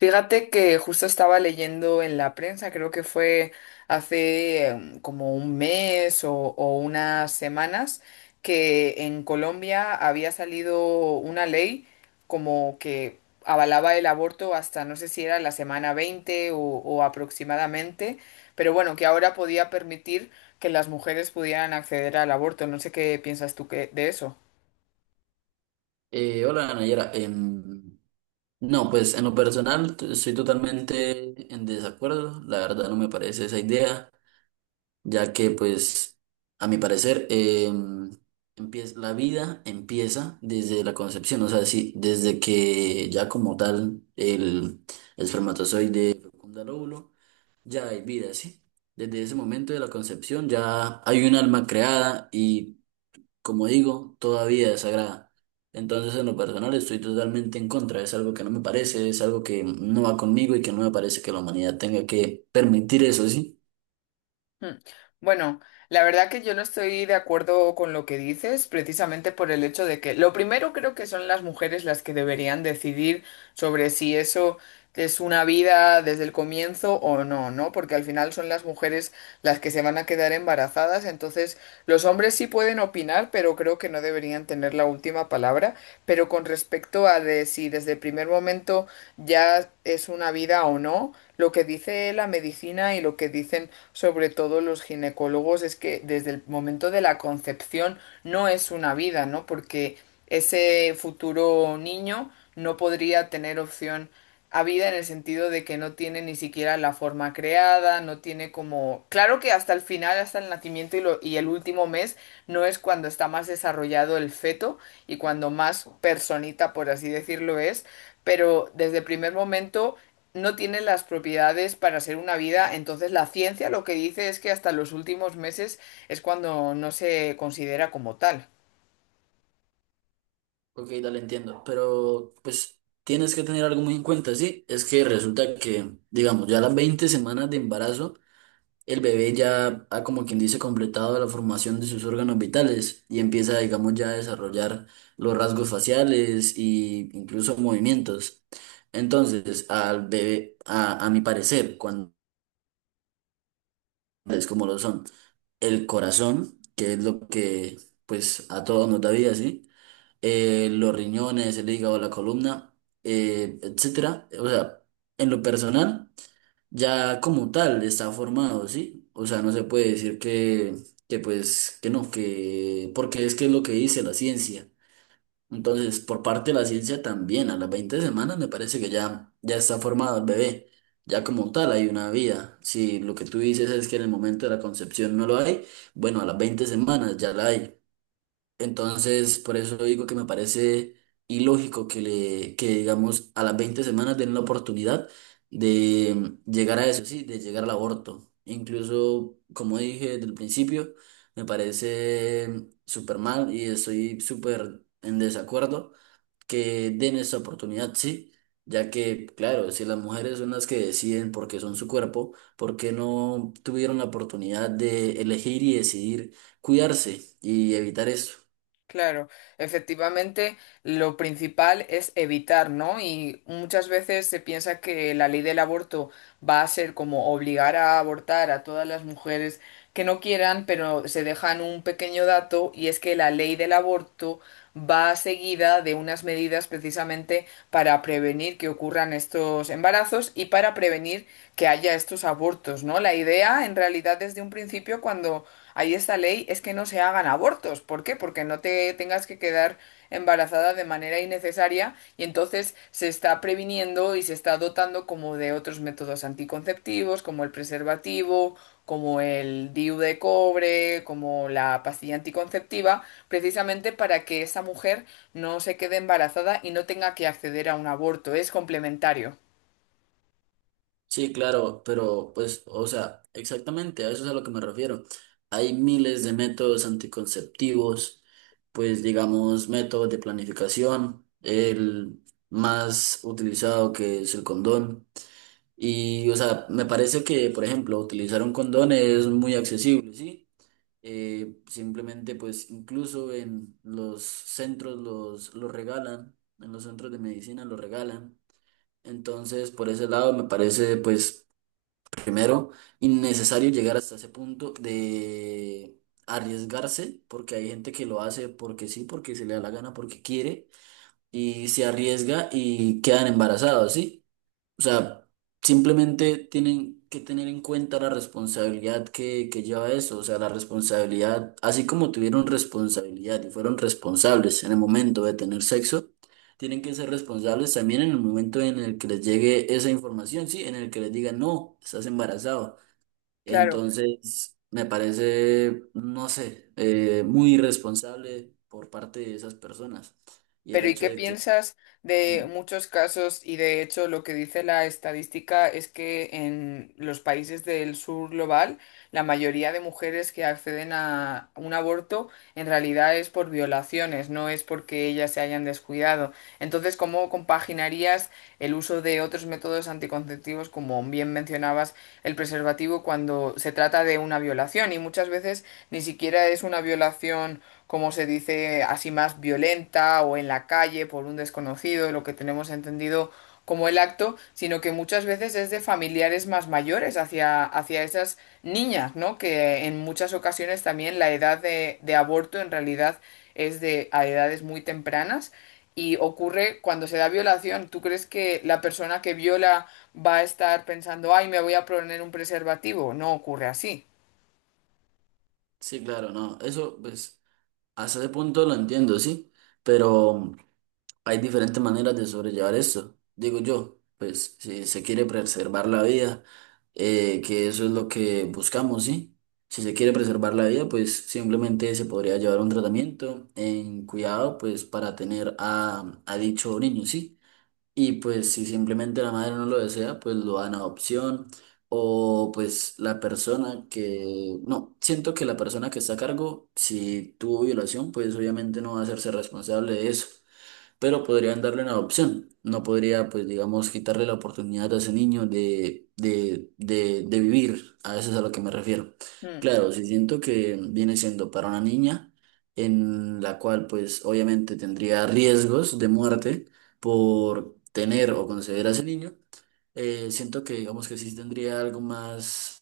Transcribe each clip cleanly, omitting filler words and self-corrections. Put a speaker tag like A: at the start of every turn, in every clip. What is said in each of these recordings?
A: Fíjate que justo estaba leyendo en la prensa, creo que fue hace como un mes o unas semanas, que en Colombia había salido una ley como que avalaba el aborto hasta no sé si era la semana 20 o aproximadamente, pero bueno, que ahora podía permitir que las mujeres pudieran acceder al aborto. No sé qué piensas tú de eso.
B: Hola, Nayara. No, pues en lo personal estoy totalmente en desacuerdo, la verdad no me parece esa idea, ya que, pues, a mi parecer, la vida empieza desde la concepción. O sea, sí, desde que ya, como tal, el espermatozoide fecunda el óvulo, ya hay vida, ¿sí? Desde ese momento de la concepción ya hay un alma creada y, como digo, todavía desagrada. Entonces, en lo personal, estoy totalmente en contra. Es algo que no me parece, es algo que no va conmigo y que no me parece que la humanidad tenga que permitir eso, ¿sí?
A: Mm. Bueno, la verdad que yo no estoy de acuerdo con lo que dices, precisamente por el hecho de que lo primero creo que son las mujeres las que deberían decidir sobre si eso es una vida desde el comienzo o no, ¿no? Porque al final son las mujeres las que se van a quedar embarazadas, entonces los hombres sí pueden opinar, pero creo que no deberían tener la última palabra. Pero con respecto a de si desde el primer momento ya es una vida o no, lo que dice la medicina y lo que dicen sobre todo los ginecólogos, es que desde el momento de la concepción no es una vida, ¿no? Porque ese futuro niño no podría tener opción habida en el sentido de que no tiene ni siquiera la forma creada, no tiene como... Claro que hasta el final, hasta el nacimiento y el último mes, no es cuando está más desarrollado el feto y cuando más personita, por así decirlo, es, pero desde el primer momento no tiene las propiedades para ser una vida, entonces la ciencia lo que dice es que hasta los últimos meses es cuando no se considera como tal.
B: Ok, dale, entiendo. Pero, pues, tienes que tener algo muy en cuenta, ¿sí? Es que resulta que, digamos, ya las 20 semanas de embarazo, el bebé ya ha, como quien dice, completado la formación de sus órganos vitales y empieza, digamos, ya a desarrollar los rasgos faciales e incluso movimientos. Entonces, al bebé, a mi parecer, cuando es como lo son, el corazón, que es lo que, pues, a todos nos da vida, ¿sí? Los riñones, el hígado, la columna, etcétera. O sea, en lo personal ya como tal está formado, ¿sí? O sea, no se puede decir que, pues, que no, que, porque es que es lo que dice la ciencia. Entonces, por parte de la ciencia también, a las 20 semanas me parece que ya está formado el bebé. Ya como tal hay una vida. Si lo que tú dices es que en el momento de la concepción no lo hay, bueno, a las 20 semanas ya la hay. Entonces, por eso digo que me parece ilógico que digamos a las 20 semanas den la oportunidad de llegar a eso, sí, de llegar al aborto. Incluso, como dije desde el principio, me parece súper mal y estoy súper en desacuerdo que den esa oportunidad, sí, ya que, claro, si las mujeres son las que deciden porque son su cuerpo, ¿por qué no tuvieron la oportunidad de elegir y decidir cuidarse y evitar eso?
A: Claro, efectivamente, lo principal es evitar, ¿no? Y muchas veces se piensa que la ley del aborto va a ser como obligar a abortar a todas las mujeres que no quieran, pero se dejan un pequeño dato y es que la ley del aborto va seguida de unas medidas precisamente para prevenir que ocurran estos embarazos y para prevenir que haya estos abortos, ¿no? La idea en realidad desde un principio cuando ahí esta ley es que no se hagan abortos. ¿Por qué? Porque no te tengas que quedar embarazada de manera innecesaria y entonces se está previniendo y se está dotando como de otros métodos anticonceptivos, como el preservativo, como el DIU de cobre, como la pastilla anticonceptiva, precisamente para que esa mujer no se quede embarazada y no tenga que acceder a un aborto. Es complementario.
B: Sí, claro, pero pues, o sea, exactamente, a eso es a lo que me refiero. Hay miles de métodos anticonceptivos, pues, digamos, métodos de planificación, el más utilizado que es el condón. Y, o sea, me parece que, por ejemplo, utilizar un condón es muy accesible, ¿sí? Simplemente, pues, incluso en los centros los regalan, en los centros de medicina los regalan. Entonces, por ese lado, me parece, pues, primero, innecesario llegar hasta ese punto de arriesgarse, porque hay gente que lo hace porque sí, porque se le da la gana, porque quiere, y se arriesga y quedan embarazados, ¿sí? O sea, simplemente tienen que tener en cuenta la responsabilidad que lleva eso, o sea, la responsabilidad, así como tuvieron responsabilidad y fueron responsables en el momento de tener sexo, tienen que ser responsables también en el momento en el que les llegue esa información, sí, en el que les digan: no, estás embarazado.
A: Claro.
B: Entonces, me parece, no sé, muy irresponsable por parte de esas personas. Y el
A: Pero ¿y
B: hecho
A: qué
B: de que,
A: piensas de
B: sí,
A: muchos casos? Y de hecho lo que dice la estadística es que en los países del sur global, la mayoría de mujeres que acceden a un aborto en realidad es por violaciones, no es porque ellas se hayan descuidado. Entonces, ¿cómo compaginarías el uso de otros métodos anticonceptivos, como bien mencionabas, el preservativo cuando se trata de una violación? Y muchas veces ni siquiera es una violación como se dice, así más violenta o en la calle por un desconocido, lo que tenemos entendido como el acto, sino que muchas veces es de familiares más mayores hacia esas niñas, ¿no? Que en muchas ocasiones también la edad de aborto en realidad es de a edades muy tempranas y ocurre cuando se da violación. ¿Tú crees que la persona que viola va a estar pensando, ay, me voy a poner un preservativo? No ocurre así.
B: sí, claro, no, eso, pues, hasta ese punto lo entiendo, sí, pero hay diferentes maneras de sobrellevar esto. Digo yo, pues, si se quiere preservar la vida, que eso es lo que buscamos, sí. Si se quiere preservar la vida, pues simplemente se podría llevar un tratamiento en cuidado, pues para tener a dicho niño, ¿sí? Y pues si simplemente la madre no lo desea, pues lo dan a adopción. O pues la persona que... No, siento que la persona que está a cargo, si tuvo violación, pues obviamente no va a hacerse responsable de eso, pero podrían darle una adopción. No podría, pues, digamos, quitarle la oportunidad a ese niño de, de vivir. A eso es a lo que me refiero. Claro, si siento que viene siendo para una niña en la cual, pues, obviamente tendría riesgos de muerte por tener o conceder a ese niño, siento que, digamos, que sí tendría algo más,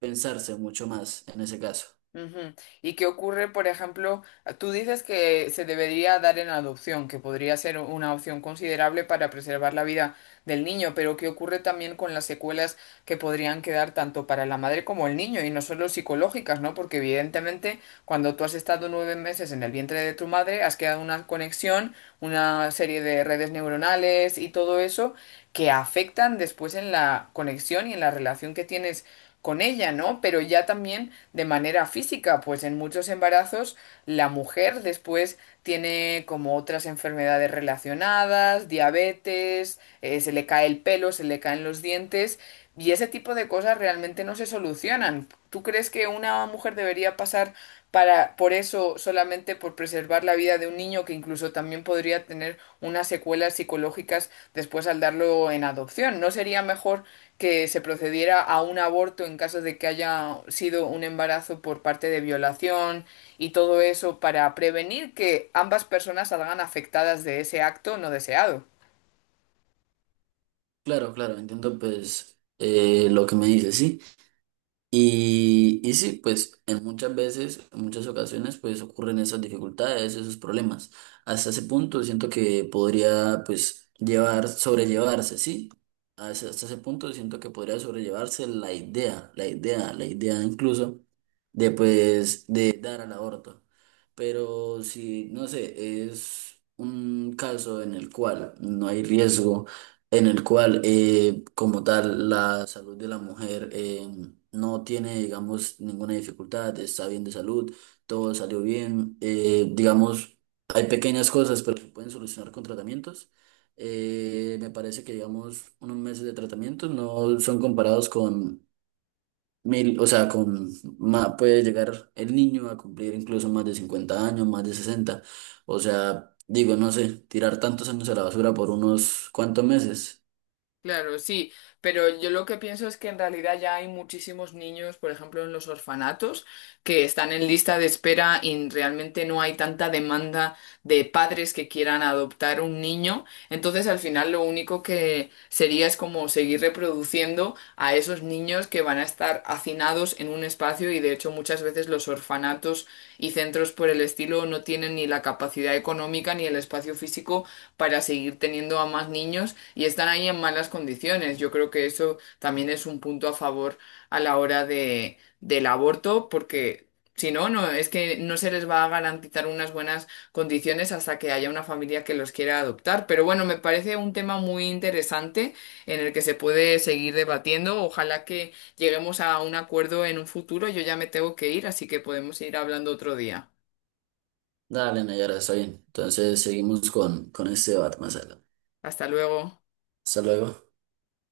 B: pensarse mucho más en ese caso.
A: Ujú. ¿Y qué ocurre, por ejemplo, ah, tú dices que se debería dar en adopción, que podría ser una opción considerable para preservar la vida del niño, pero ¿qué ocurre también con las secuelas que podrían quedar tanto para la madre como el niño, y no solo psicológicas, ¿no? Porque evidentemente cuando tú has estado 9 meses en el vientre de tu madre, has quedado una conexión, una serie de redes neuronales y todo eso que afectan después en la conexión y en la relación que tienes con ella, ¿no? Pero ya también de manera física, pues en muchos embarazos la mujer después tiene como otras enfermedades relacionadas, diabetes, se le cae el pelo, se le caen los dientes y ese tipo de cosas realmente no se solucionan. ¿Tú crees que una mujer debería pasar para por eso solamente por preservar la vida de un niño que incluso también podría tener unas secuelas psicológicas después al darlo en adopción? ¿No sería mejor que se procediera a un aborto en caso de que haya sido un embarazo por parte de violación y todo eso para prevenir que ambas personas salgan afectadas de ese acto no deseado?
B: Claro, claro, entiendo, pues, lo que me dices, ¿sí? Y sí, pues en muchas veces, en muchas ocasiones, pues ocurren esas dificultades, esos problemas. Hasta ese punto siento que podría, pues, llevar, sobrellevarse, ¿sí? Hasta ese punto siento que podría sobrellevarse la idea, incluso, de, pues, de dar al aborto. Pero si, no sé, es un caso en el cual no hay riesgo, en el cual, como tal, la salud de la mujer... no tiene, digamos, ninguna dificultad, está bien de salud, todo salió bien. Digamos, hay pequeñas cosas, pero se pueden solucionar con tratamientos. Me parece que, digamos, unos meses de tratamiento no son comparados con mil, o sea, con puede llegar el niño a cumplir incluso más de 50 años, más de 60. O sea, digo, no sé, tirar tantos años a la basura por unos cuantos meses.
A: Claro, sí, pero yo lo que pienso es que en realidad ya hay muchísimos niños, por ejemplo, en los orfanatos, que están en lista de espera y realmente no hay tanta demanda de padres que quieran adoptar un niño. Entonces, al final, lo único que sería es como seguir reproduciendo a esos niños que van a estar hacinados en un espacio y, de hecho, muchas veces los orfanatos y centros por el estilo no tienen ni la capacidad económica ni el espacio físico para seguir teniendo a más niños y están ahí en malas condiciones. Yo creo que eso también es un punto a favor a la hora del aborto, porque si no, no, es que no se les va a garantizar unas buenas condiciones hasta que haya una familia que los quiera adoptar. Pero bueno, me parece un tema muy interesante en el que se puede seguir debatiendo. Ojalá que lleguemos a un acuerdo en un futuro. Yo ya me tengo que ir, así que podemos ir hablando otro día.
B: Dale, Nayara, está bien. Entonces seguimos con este debate más adelante.
A: Hasta luego.
B: Hasta luego.